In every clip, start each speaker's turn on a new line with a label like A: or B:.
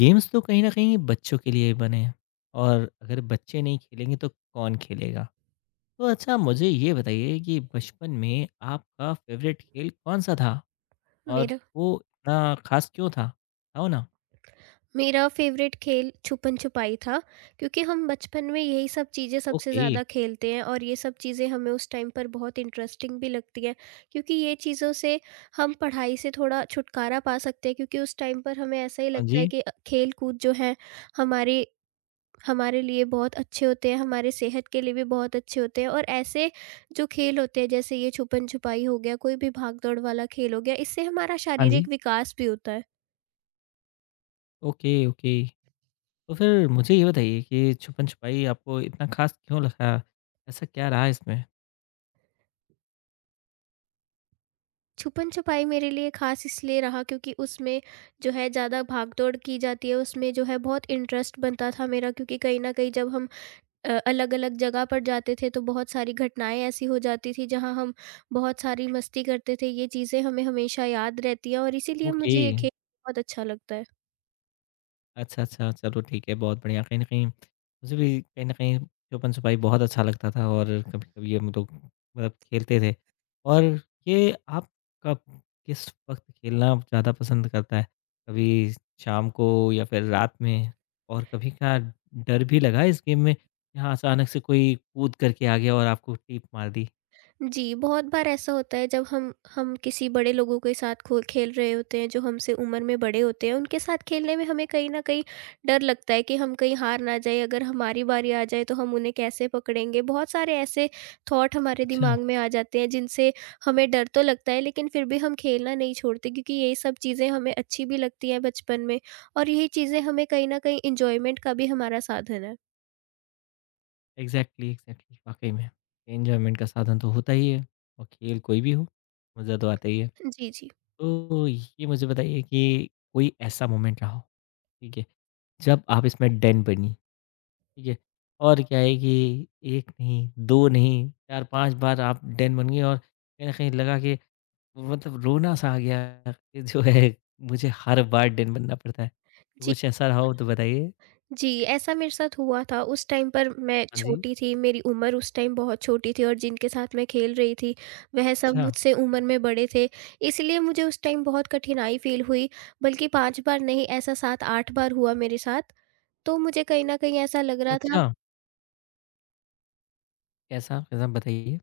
A: Games तो कहीं न कहीं बच्चों के लिए ही बने हैं और अगर बच्चे नहीं खेलेंगे तो कौन खेलेगा? तो अच्छा मुझे ये बताइए कि बचपन में आपका फ़ेवरेट खेल कौन-सा था? और
B: मेरा
A: वो इतना ख़ास क्यों था? बताओ ना।
B: मेरा फेवरेट खेल छुपन छुपाई था क्योंकि हम बचपन में यही सब चीज़ें सबसे
A: ओके।
B: ज़्यादा खेलते हैं और ये सब चीज़ें हमें उस टाइम पर बहुत इंटरेस्टिंग भी लगती है। क्योंकि ये चीज़ों से हम पढ़ाई से थोड़ा छुटकारा पा सकते हैं क्योंकि उस टाइम पर हमें ऐसा ही
A: हाँ
B: लगता है
A: जी।
B: कि खेल कूद जो है हमारे हमारे लिए बहुत अच्छे होते हैं, हमारे सेहत के लिए भी बहुत अच्छे होते हैं और ऐसे जो खेल होते हैं, जैसे ये छुपन छुपाई हो गया, कोई भी भाग दौड़ वाला खेल हो गया, इससे हमारा
A: हाँ
B: शारीरिक
A: जी।
B: विकास भी होता है।
A: Okay, okay. तो फिर मुझे ये बताइए कि छुपन-छुपाई आपको इतना ख़ास क्यों लगा? ऐसा क्या रहा इसमें?
B: छुपन छुपाई मेरे लिए खास इसलिए रहा क्योंकि उसमें जो है ज़्यादा भाग दौड़ की जाती है, उसमें जो है बहुत इंटरेस्ट बनता था मेरा, क्योंकि कहीं न कहीं जब हम अलग-अलग जगह पर जाते थे तो बहुत सारी घटनाएँ ऐसी हो जाती थी जहाँ हम बहुत सारी मस्ती करते थे। ये चीज़ें हमें हमेशा याद रहती हैं और इसीलिए
A: ओके।
B: मुझे ये खेल बहुत अच्छा लगता है।
A: अच्छा, अच्छा। चलो ठीक है, बहुत बढ़िया। कहीं न कहीं मुझे भी कहीं न कहीं छुपन-छुपाई बहुत अच्छा लगता था और कभी-कभी हम लोग मतलब खेलते थे। और ये आप कब किस वक़्त खेलना ज़्यादा पसंद करता है? कभी शाम को या फिर रात में? और कभी क्या डर भी लगा है इस गेम में, यहाँ अचानक से कोई कूद करके आ गया और आपको टीप मार दी?
B: जी, बहुत बार ऐसा होता है जब हम किसी बड़े लोगों के साथ खो खेल रहे होते हैं जो हमसे उम्र में बड़े होते हैं, उनके साथ खेलने में हमें कहीं न कहीं डर लगता है कि हम कहीं हार ना जाएँ, अगर हमारी बारी आ जाए तो हम उन्हें कैसे पकड़ेंगे? बहुत सारे ऐसे थॉट हमारे
A: अच्छा,
B: दिमाग में आ जाते हैं जिनसे हमें डर तो लगता है, लेकिन फिर भी हम खेलना नहीं छोड़ते क्योंकि ये सब चीज़ें हमें अच्छी भी लगती हैं बचपन में, और यही चीज़ें हमें कहीं न कहीं एन्जॉयमेंट का भी हमारा साधन है।
A: एग्ज़ैक्टली, एग्ज़ैक्टली वाक़ई में। एन्जॉयमेंट का साधन तो होता ही है और खेल कोई भी हो, मज़ा तो आता ही है।
B: जी, जी।
A: तो ये मुझे बताइए कि कोई ऐसा मोमेंट रहा हो, ठीक है, जब आप इसमें डेन बनी, ठीक है? और क्या है कि 1 नहीं, 2 नहीं, 4-5 बार आप डेन बन गई और कहीं न कहीं लगा कि मतलब रोना-सा आ गया कि जो है मुझे हर बार डेन बनना पड़ता है। तो
B: जी।
A: कुछ ऐसा रहा हो तो बताइए?
B: जी, ऐसा मेरे साथ हुआ था। उस टाइम पर मैं
A: हाँ जी।
B: छोटी थी, मेरी उम्र उस टाइम बहुत छोटी थी और जिनके साथ मैं खेल रही थी, वह सब
A: अच्छा,
B: मुझसे उम्र में बड़े थे। इसलिए मुझे उस टाइम बहुत कठिनाई फ़ील हुई, बल्कि 5 बार नहीं, ऐसा 7-8 बार हुआ मेरे साथ। तो मुझे कहीं न कहीं ऐसा लग रहा था,
A: अच्छा, कैसा? कैसा बताइए?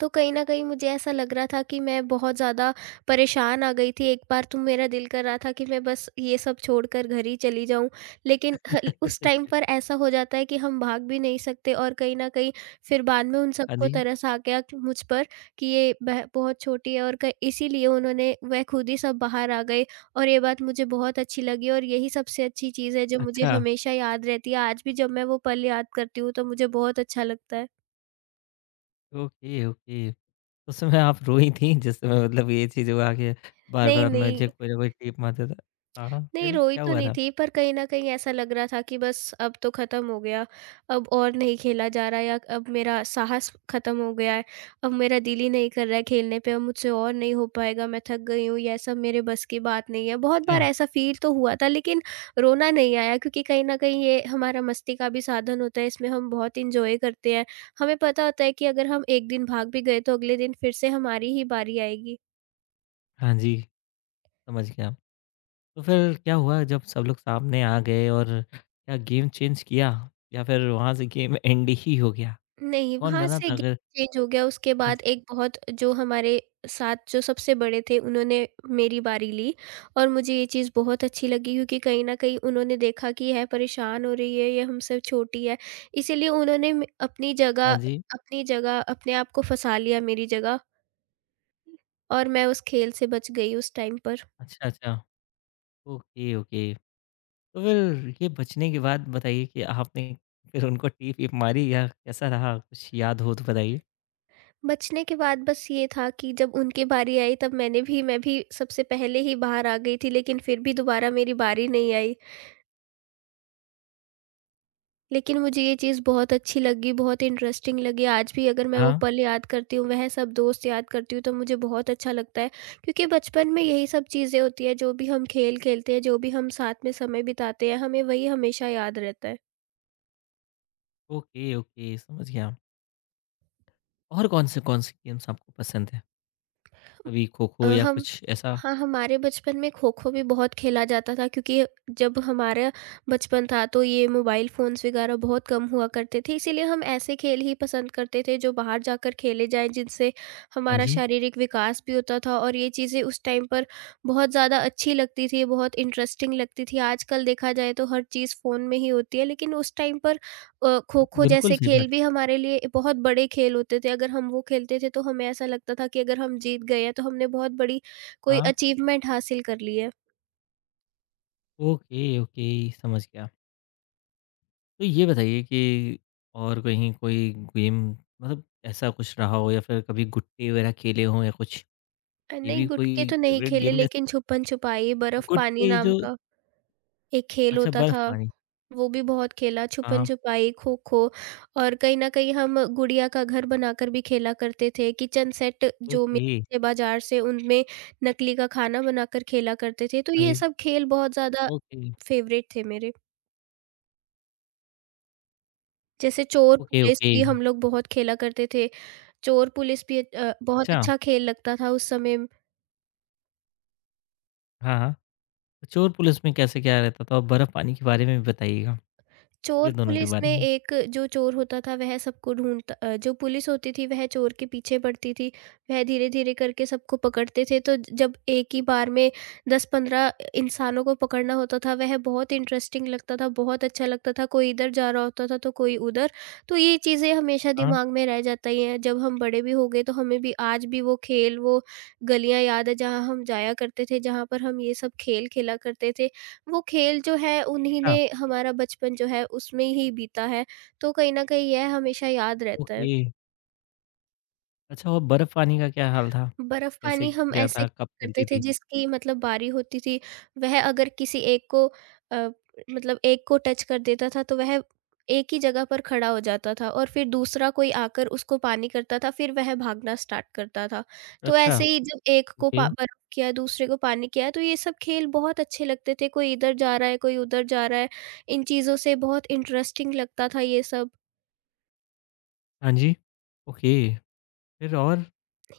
B: तो कहीं न कहीं मुझे ऐसा लग रहा था कि मैं बहुत ज़्यादा परेशान आ गई थी। एक बार तो मेरा दिल कर रहा था कि मैं बस ये सब छोड़कर घर ही चली जाऊँ। लेकिन हल उस टाइम पर ऐसा हो जाता है कि हम भाग भी नहीं सकते, और कहीं न कहीं फिर बाद में उन
A: हाँ
B: सबको
A: जी।
B: तरस आ गया कि मुझ पर, कि ये बह बहुत छोटी है और क इसीलिए उन्होंने वह खुद ही सब बाहर आ गए, और ये बात मुझे बहुत अच्छी लगी, और यही सबसे अच्छी चीज़ है जो मुझे
A: अच्छा,
B: हमेशा याद रहती है। आज भी जब मैं वो पल याद करती हूँ तो मुझे बहुत अच्छा लगता है।
A: Okay, okay. उस समय आप रोई थी जिस समय मतलब ये चीज़ हुआ कि
B: नहीं,
A: बार-बार
B: नहीं।
A: मुझे कोई ना कोई टीप मारता था? हाँ, हाँ,
B: नहीं,
A: फिर
B: रोई
A: क्या
B: तो
A: हुआ
B: नहीं
A: था?
B: थी, पर कहीं न कहीं ऐसा लग रहा था कि बस अब तो ख़त्म हो गया, अब और नहीं खेला जा रहा है, या अब मेरा साहस ख़त्म हो गया है, अब मेरा दिल ही नहीं कर रहा है खेलने पे, अब मुझसे और नहीं हो पाएगा, मैं थक गई हूँ, ये सब मेरे बस की बात नहीं है। बहुत
A: अच्छा।
B: बार ऐसा फ़ील तो हुआ था, लेकिन रोना नहीं आया क्योंकि कहीं न कहीं ये हमारा मस्ती का भी साधन होता है, इसमें हम बहुत एन्जॉय करते हैं। हमें पता होता है कि अगर हम एक दिन भाग भी गए तो अगले दिन फिर से हमारी ही बारी आएगी।
A: हाँ जी, समझ गया। तो फिर क्या हुआ जब सब लोग सामने आ गए और क्या गेम चेंज किया या फिर वहाँ से गेम एंड ही हो गया?
B: नहीं,
A: कौन
B: वहाँ
A: बना
B: से
A: था
B: गे
A: अगर
B: चेंज हो गया। उसके
A: हाँ
B: बाद
A: जी,
B: एक बहुत जो हमारे साथ जो सबसे बड़े थे, उन्होंने मेरी बारी ली, और मुझे ये चीज़ बहुत अच्छी लगी क्योंकि कहीं न कहीं उन्होंने देखा कि यह परेशान हो रही है, ये हमसे छोटी है। इसीलिए उन्होंने म अपनी जगह,
A: हाँ जी।
B: अपने आप को फँसा लिया मेरी जगह, और मैं उस खेल से बच गई उस टाइम पर।
A: अच्छा, अच्छा। Okay, okay. तो फिर ये बचने के बाद बताइए कि आपने फिर उनको टीप-वीप मारी या कैसा रहा? कुछ याद हो तो बताइए?
B: बचने के बाद बस ये था कि जब उनकी बारी आई तब मैं भी सबसे पहले ही बाहर आ गई थी, लेकिन फिर भी दोबारा मेरी बारी नहीं आई। लेकिन मुझे ये चीज़ बहुत अच्छी लगी, बहुत इंटरेस्टिंग लगी। आज भी अगर मैं वो
A: हाँ।
B: पल याद करती हूँ, वह सब दोस्त याद करती हूँ, तो मुझे बहुत अच्छा लगता है। क्योंकि बचपन में यही सब चीज़ें होती हैं, जो भी हम खेल खेलते हैं, जो भी हम साथ में समय बिताते हैं, हमें वही हमेशा याद रहता है।
A: ओके, ओके, समझ गया। और कौन से गेम्स आपको पसंद हैं? कभी
B: अ,
A: खो-खो या
B: हम
A: कुछ ऐसा?
B: हाँ, हमारे बचपन में खो-खो भी बहुत खेला जाता था क्योंकि जब हमारा बचपन था तो ये मोबाइल फ़ोन्स वगैरह बहुत कम हुआ करते थे, इसीलिए हम ऐसे खेल ही पसंद करते थे जो बाहर जाकर खेले जाएँ, जिनसे
A: हाँ
B: हमारा
A: जी।
B: शारीरिक विकास भी होता था, और ये चीज़ें उस टाइम पर बहुत ज़्यादा अच्छी लगती थी, बहुत इंटरेस्टिंग लगती थी। आजकल देखा जाए तो हर चीज़ फ़ोन में ही होती है, लेकिन उस टाइम पर
A: हाँ,
B: खो-खो
A: बिल्कुल
B: जैसे
A: सही बात
B: खेल
A: है।
B: भी हमारे लिए बहुत बड़े खेल होते थे। अगर हम वो खेलते थे तो हमें ऐसा लगता था कि अगर हम जीत गए हैं तो हमने बहुत बड़ी कोई
A: हाँ,
B: अचीवमेंट हासिल कर ली है।
A: ओके, ओके समझ गया। तो ये बताइए कि और कहीं कोई गेम मतलब ऐसा कुछ रहा हो या फिर कभी गुट्टे वगैरह खेले हों या कुछ? ये
B: नहीं,
A: भी
B: गुटके
A: कोई
B: तो नहीं
A: फेवरेट
B: खेले,
A: गेम में
B: लेकिन छुपन-छुपाई, बर्फ पानी
A: गुट्टे
B: नाम
A: जो
B: का एक खेल
A: अच्छा
B: होता
A: बर्फ
B: था,
A: पानी।
B: वो भी बहुत खेला।
A: हाँ,
B: छुपन-छुपाई, खो-खो, और कहीं न कहीं हम गुड़िया का घर बनाकर भी खेला करते थे। किचन सेट जो
A: ओके।
B: मिलते थे बाज़ार से, उनमें नकली का खाना बनाकर खेला करते थे। तो
A: हाँ
B: ये
A: जी।
B: सब खेल बहुत ज़्यादा
A: ओके,
B: फ़ेवरेट थे मेरे। जैसे चोर
A: ओके,
B: पुलिस
A: ओके।
B: भी हम लोग बहुत खेला करते थे। चोर पुलिस भी बहुत
A: अच्छा,
B: अच्छा खेल लगता था उस समय।
A: हाँ, हाँ। चोर पुलिस में कैसे क्या रहता था? और बर्फ पानी के बारे में भी बताइएगा, ये
B: चोर
A: दोनों के
B: पुलिस में
A: बारे में।
B: एक जो चोर होता था वह सबको जो पुलिस होती थी वह चोर के पीछे पड़ती थी। वह धीरे-धीरे करके सबको पकड़ते थे, तो जब एक ही बार में 10-15 इंसानों को पकड़ना होता था, वह बहुत इंटरेस्टिंग लगता था, बहुत अच्छा लगता था। कोई इधर जा रहा होता था तो कोई उधर। तो ये चीज़ें हमेशा
A: हाँ,
B: दिमाग में रह जाती हैं। जब हम बड़े भी हो गए तो हमें भी आज भी वो खेल, वो गलियाँ याद है जहाँ हम जाया करते थे, जहाँ पर हम ये सब खेल खेला करते थे। वो खेल जो है उन्हीं
A: अच्छा।
B: ने हमारा बचपन जो है उसमें ही बीता है, तो कहीं न कहीं यह हमेशा याद रहता है।
A: ओके। अच्छा और बर्फ पानी का क्या हाल था? कैसे
B: बर्फ़-पानी हम
A: क्या
B: ऐसे
A: था? कब चलती
B: करते थे,
A: थी?
B: जिसकी मतलब बारी होती थी, वह अगर किसी एक को अ, मतलब एक को टच कर देता था तो वह एक ही जगह पर खड़ा हो जाता था, और फिर दूसरा कोई आकर उसको पानी करता था, फिर वह भागना स्टार्ट करता था। तो
A: अच्छा,
B: ऐसे ही जब एक को
A: ओके।
B: पा बर्फ़ किया, दूसरे को पानी किया, तो ये सब खेल बहुत अच्छे लगते थे। कोई इधर जा रहा है, कोई उधर जा रहा है, इन चीज़ों से बहुत इंटरेस्टिंग लगता था ये सब।
A: हाँ जी। ओके, फिर और?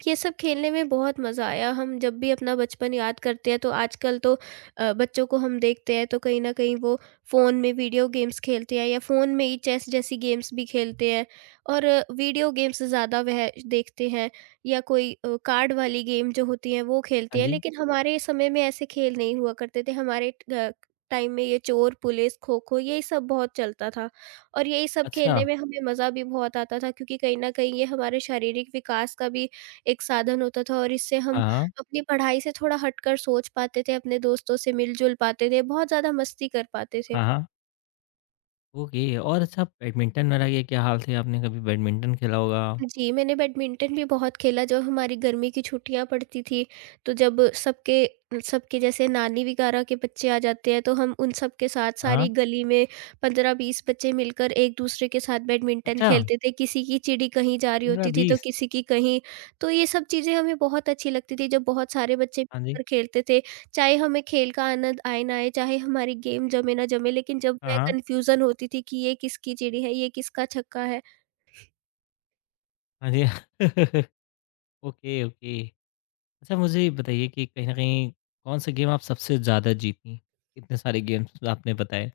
B: ये सब खेलने में बहुत मज़ा आया। हम जब भी अपना बचपन याद करते हैं तो आजकल तो बच्चों को हम देखते हैं तो कहीं न कहीं वो फ़ोन में वीडियो गेम्स खेलते हैं, या फ़ोन में ही चेस जैसी गेम्स भी खेलते हैं, और वीडियो गेम्स ज़्यादा वह देखते हैं, या कोई कार्ड वाली गेम जो होती हैं वो
A: हाँ
B: खेलते हैं।
A: जी।
B: लेकिन हमारे समय में ऐसे खेल नहीं हुआ करते थे। हमारे टाइम में ये चोर पुलिस, खो-खो, यही सब बहुत चलता था, और यही सब
A: अच्छा।
B: खेलने में हमें मज़ा भी बहुत आता था, क्योंकि कहीं न कहीं ये हमारे शारीरिक विकास का भी एक साधन होता था, और इससे
A: हाँ,
B: हम
A: हाँ।
B: अपनी पढ़ाई से थोड़ा हटकर सोच पाते थे, अपने दोस्तों से मिल-जुल पाते थे, बहुत ज़्यादा मस्ती कर पाते थे।
A: हाँ, हाँ। ओके और अच्छा बैडमिंटन वाला ये क्या हाल थे? आपने कभी बैडमिंटन खेला होगा?
B: जी, मैंने बैडमिंटन भी बहुत खेला। जब हमारी गर्मी की छुट्टियाँ पड़ती थी, तो जब सबके सबके जैसे नानी वगैरह के बच्चे आ जाते हैं तो हम उन सब के साथ
A: हाँ।
B: सारी गली में 15-20 बच्चे मिलकर एक-दूसरे के साथ बैडमिंटन
A: अच्छा
B: खेलते थे। किसी की चिड़ी कहीं जा रही होती थी तो
A: 15-20
B: किसी की कहीं, तो ये सब चीज़ें हमें बहुत अच्छी लगती थी जब बहुत सारे बच्चे
A: हाँ जी।
B: मिलकर खेलते थे। चाहे हमें खेल का आनंद आए ना आए, चाहे हमारी गेम जमे ना जमे, लेकिन जब
A: हाँ,
B: वह
A: हाँ।
B: कन्फ्यूज़न होती थी कि ये किसकी चिड़ी है, ये किसका छक्का है,
A: हाँ जी। Okay, okay. अच्छा मुझे ये बताइए कि कहीं न कहीं कौन-सा गेम आप सबसे ज़्यादा जीतीं? इतने सारे गेम्स आपने बताए,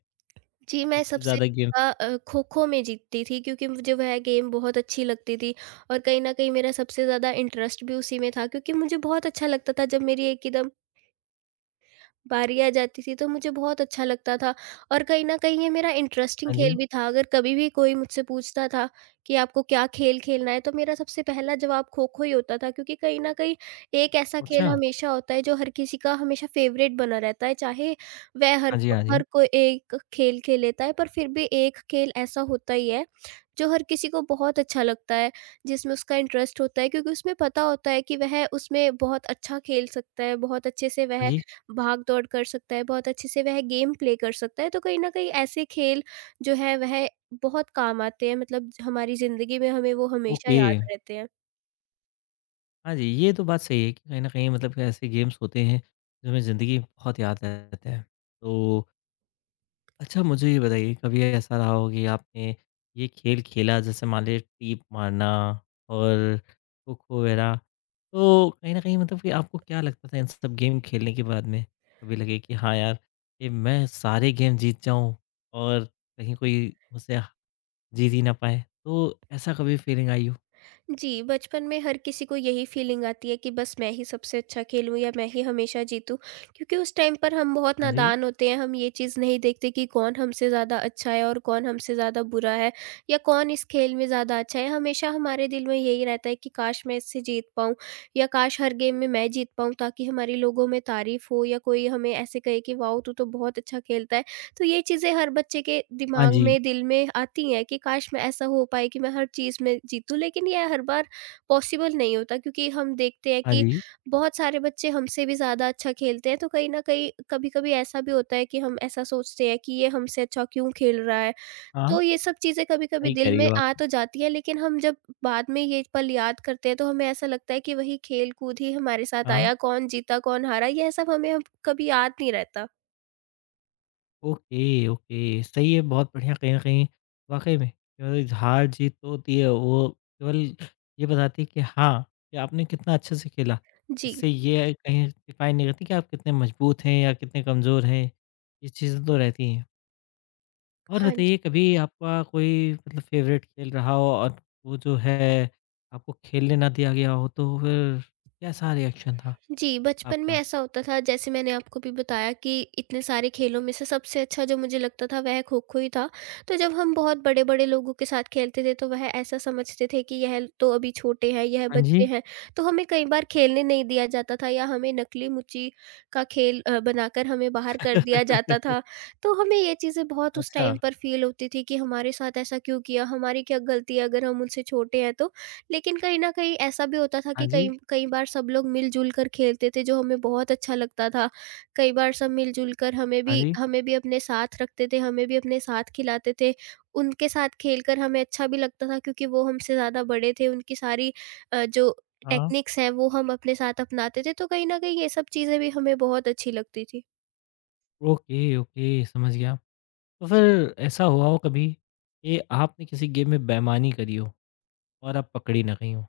B: जी, मैं
A: सबसे
B: सबसे
A: ज़्यादा गेम्स
B: ज़्यादा खो-खो में जीतती थी, क्योंकि मुझे वह गेम बहुत अच्छी लगती थी, और कहीं न कहीं मेरा सबसे ज़्यादा इंटरेस्ट भी उसी में था, क्योंकि मुझे बहुत अच्छा लगता था जब मेरी एक एकदम बारी आ जाती थी तो मुझे बहुत अच्छा लगता था, और कहीं न कहीं ये मेरा इंटरेस्टिंग
A: हाँ
B: खेल
A: जी।
B: भी था। अगर कभी भी कोई मुझसे पूछता था कि आपको क्या खेल खेलना है? तो मेरा सबसे पहला जवाब खो-खो ही होता था, क्योंकि कहीं न कहीं एक ऐसा
A: अच्छा।
B: खेल हमेशा होता है जो हर किसी का हमेशा फ़ेवरेट बना रहता है। चाहे वह
A: हाँ
B: हर
A: जी, हाँ जी।
B: हर कोई एक खेल खेल लेता है, पर फिर भी एक खेल ऐसा होता ही है, जो हर किसी को बहुत अच्छा लगता है, जिसमें उसका इंटरेस्ट होता है, क्योंकि उसमें पता होता है कि वह उसमें बहुत अच्छा खेल सकता है, बहुत अच्छे से
A: हाँ
B: वह
A: जी,
B: भाग दौड़ कर सकता है, बहुत अच्छे से वह गेम प्ले कर सकता है। तो कहीं न कहीं ऐसे खेल जो है वह बहुत काम आते हैं, मतलब हमारी ज़िंदगी में हमें वो हमेशा
A: ओके।
B: याद रहते हैं।
A: हाँ जी, ये तो बात सही है कि कहीं न कहीं मतलब कि ऐसे गेम्स होते हैं, जो हमें ज़िंदगी में बहुत याद रहते हैं। तो अच्छा मुझे ये बताइए कभी ऐसा रहा हो कि आपने ये खेल खेला जैसे मान लीजिए टीप मारना और खो-खो वगैरह, तो कहीं न कहीं मतलब कि आपको क्या लगता था इन सब गेम खेलने के बाद में? कभी लगे कि हाँ यार, ये मैं सारे गेम जीत जाऊँ और कहीं कोई मुझसे जीत ही ना पाए, तो ऐसा कभी फीलिंग आई हो?
B: जी, बचपन में हर किसी को यही फीलिंग आती है कि बस मैं ही सबसे अच्छा खेलूँ या मैं ही हमेशा जीतूँ। क्योंकि उस टाइम पर हम बहुत
A: हाँ जी।
B: नादान होते हैं, हम ये चीज़ नहीं देखते कि कौन हमसे ज़्यादा अच्छा है और कौन हमसे ज़्यादा बुरा है, या कौन इस खेल में ज़्यादा अच्छा है। हमेशा हमारे दिल में यही रहता है कि काश मैं इससे जीत पाऊँ, या काश हर गेम में मैं जीत पाऊँ, ताकि हमारी लोगों में तारीफ़ हो, या कोई हमें ऐसे कहे कि वाओ! तू तो बहुत अच्छा खेलता है। तो ये चीज़ें हर बच्चे के
A: हाँ
B: दिमाग
A: जी,
B: में, दिल में आती हैं कि काश मैं ऐसा हो पाए कि मैं हर चीज़ में जीतूँ। लेकिन ये हर बार पॉसिबल नहीं होता, क्योंकि हम देखते हैं
A: हाँ
B: कि
A: जी।
B: बहुत सारे बच्चे हमसे भी ज़्यादा अच्छा खेलते हैं। तो कहीं न कहीं कभी-कभी ऐसा भी होता है कि हम ऐसा सोचते हैं कि ये हमसे अच्छा क्यों खेल रहा है?
A: हाँ,
B: तो ये सब चीज़ें कभी-कभी
A: सही कह
B: दिल
A: रही
B: में
A: हो
B: आ
A: आप।
B: तो जाती हैं, लेकिन हम जब बाद में ये पल याद करते हैं तो हमें ऐसा लगता है कि वही खेल-कूद ही हमारे साथ
A: हाँ,
B: आया, कौन जीता, कौन हारा, यह सब हमें अब कभी याद नहीं रहता।
A: ओके, ओके, सही है, बहुत बढ़िया कहीं न कहीं वाक़ई में केवल हार-जीत तो होती है, वो केवल ये बताती है कि हाँ, कि आपने कितना अच्छे से खेला।
B: जी।
A: इससे ये कहीं डिफ़ाइन नहीं करती कि आप कितने मजबूत हैं या कितने कमज़ोर हैं, ये चीज़ें तो रहती हैं। और
B: हाँ
A: बताइए
B: जी।
A: कभी आपका कोई मतलब फ़ेवरेट खेल रहा हो और वो जो है आपको खेलने ना दिया गया हो, तो फिर कैसा रिएक्शन था
B: जी, बचपन में
A: आपका?
B: ऐसा होता था, जैसे मैंने आपको भी बताया कि इतने सारे खेलों में से सबसे अच्छा जो मुझे लगता था वह खो-खो ही था। तो जब हम बहुत बड़े-बड़े लोगों के साथ खेलते थे तो वह ऐसा समझते थे कि यह तो अभी छोटे हैं, यह
A: हाँ
B: बच्चे
A: जी।
B: हैं। तो हमें कई बार खेलने नहीं दिया जाता था, या हमें नकली मुची का खेल बनाकर हमें बाहर कर दिया जाता था। तो हमें ये चीज़ें बहुत उस
A: अच्छा,
B: टाइम पर फ़ील होती थी कि हमारे साथ ऐसा क्यों किया? हमारी क्या गलती है अगर हम उनसे छोटे हैं तो? लेकिन कहीं न कहीं ऐसा भी होता था
A: हाँ
B: कि कई
A: जी।
B: कई बार सब लोग मिल-जुल कर खेलते थे, जो हमें बहुत अच्छा लगता था। कई बार सब मिल-जुल कर हमें
A: हाँ
B: भी
A: जी।
B: हमें भी अपने साथ रखते थे, हमें भी अपने साथ खिलाते थे। उनके साथ खेलकर हमें अच्छा भी लगता था, क्योंकि वो हमसे ज़्यादा बड़े थे, उनकी सारी जो
A: हाँ।
B: टेक्निक्स हैं वो हम अपने साथ अपनाते थे, तो कहीं न कहीं ये सब चीज़ें भी हमें बहुत अच्छी लगती थी।
A: ओके, ओके समझ गया। तो फिर ऐसा हुआ हो कभी कि आपने किसी गेम में बेईमानी करी हो और आप पकड़ी ना गई हो?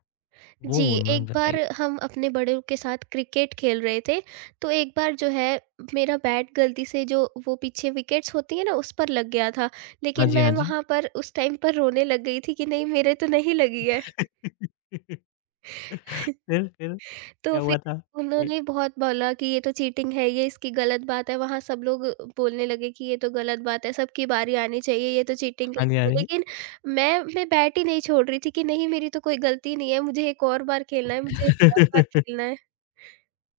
A: वो
B: जी, एक
A: मोमेंट
B: बार
A: बताइए?
B: हम अपने बड़ों के साथ क्रिकेट खेल रहे थे, तो एक बार जो है मेरा बैट गलती से जो वो पीछे विकेट्स होती हैं ना उस पर लग गया था,
A: हाँ
B: लेकिन
A: जी,
B: मैं
A: हाँ जी।
B: वहाँ पर उस टाइम पर रोने लग गई थी कि नहीं, मेरे तो नहीं लगी है।
A: फिर
B: तो
A: क्या
B: फिर
A: हुआ था? ए
B: उन्होंने बहुत बोला कि ये तो चीटिंग है, ये इसकी गलत बात है, वहाँ सब लोग बोलने लगे कि ये तो गलत बात है, सबकी बारी आनी चाहिए, ये तो चीटिंग
A: हाँ जी, हाँ
B: है।
A: जी।
B: लेकिन मैं बैट ही नहीं छोड़ रही थी कि नहीं, मेरी तो कोई गलती नहीं है, मुझे एक और बार खेलना है, मुझे एक और बार खेलना है।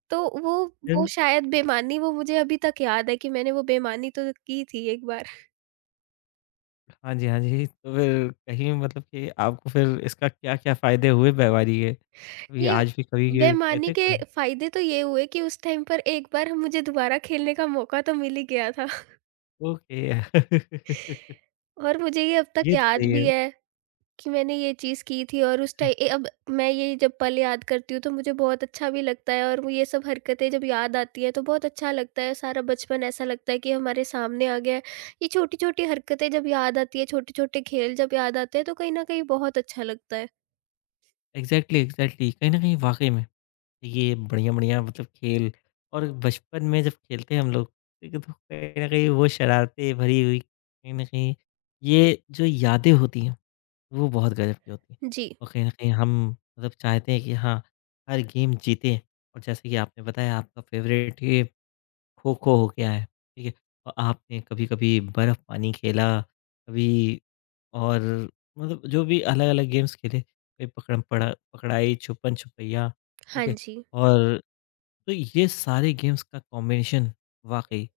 B: तो वो वो
A: फिर?
B: शायद बेईमानी वो मुझे अभी तक याद है कि मैंने वो बेईमानी तो की थी एक बार।
A: हाँ जी, हाँ जी। तो फिर कहीं मतलब कि आपको फिर इसका क्या-क्या फ़ायदे हुए बेईमानी के? कभी
B: ये
A: आज भी कभी ये
B: बेईमानी
A: कहते
B: के
A: कोई?
B: फ़ायदे तो ये हुए कि उस टाइम पर एक बार मुझे दोबारा खेलने का मौका तो मिल ही गया था।
A: ओके।
B: और मुझे ये अब तक
A: ये तो
B: याद
A: सही
B: भी
A: है।
B: है। कि मैंने ये चीज़ की थी और उस
A: अच्छा।
B: टाइ ए अब मैं ये जब पल याद करती हूँ तो मुझे बहुत अच्छा भी लगता है, और वो ये सब हरकतें जब याद आती हैं तो बहुत अच्छा लगता है। सारा बचपन ऐसा लगता है कि हमारे सामने आ गया है। ये छोटी-छोटी हरकतें जब याद आती है, छोटे-छोटे खेल जब याद आते हैं तो कहीं न कहीं बहुत अच्छा लगता है।
A: Exactly, exactly. कहीं न कहीं वाक़ई में। ये बढ़िया-बढ़िया मतलब खेल और बचपन में जब खेलते हैं हम लोग, ठीक है, तो कहीं न कहीं वो शरारतें भरी हुई कहीं न कहीं ये जो यादें होती हैं, वो बहुत गज़ब की होती हैं।
B: जी।
A: और कहीं न कहीं हम मतलब चाहते हैं कि हाँ, हर गेम जीतें और जैसे कि आपने बताया आपका फ़ेवरेट ये खो-खो हो गया है, ठीक है? और आपने कभी-कभी बर्फ़ पानी खेला, कभी और मतलब जो भी अलग-अलग गेम्स खेले, कभी पकड़म पड़ा पकड़ाई, छुपन-छुपैया, ठीक
B: हाँ
A: है?
B: जी।
A: और तो ये सारे गेम्स का कॉम्बिनेशन वाकई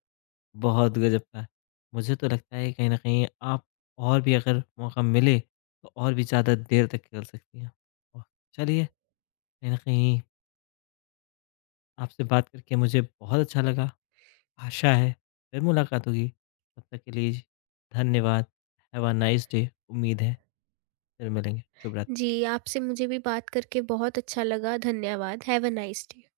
A: बहुत गजब का है। मुझे तो लगता है कहीं न कहीं आप और भी अगर मौका मिले तो और भी ज़्यादा देर तक खेल सकती हैं। और चलिए कहीं न कहीं आपसे बात करके मुझे बहुत अच्छा लगा। आशा है फिर मुलाकात होगी। तब तक के लिए धन्यवाद। Have a nice day. उम्मीद है फिर मिलेंगे। शुभ रात्रि।
B: जी, आपसे मुझे भी बात करके बहुत अच्छा लगा। धन्यवाद। Have a nice day.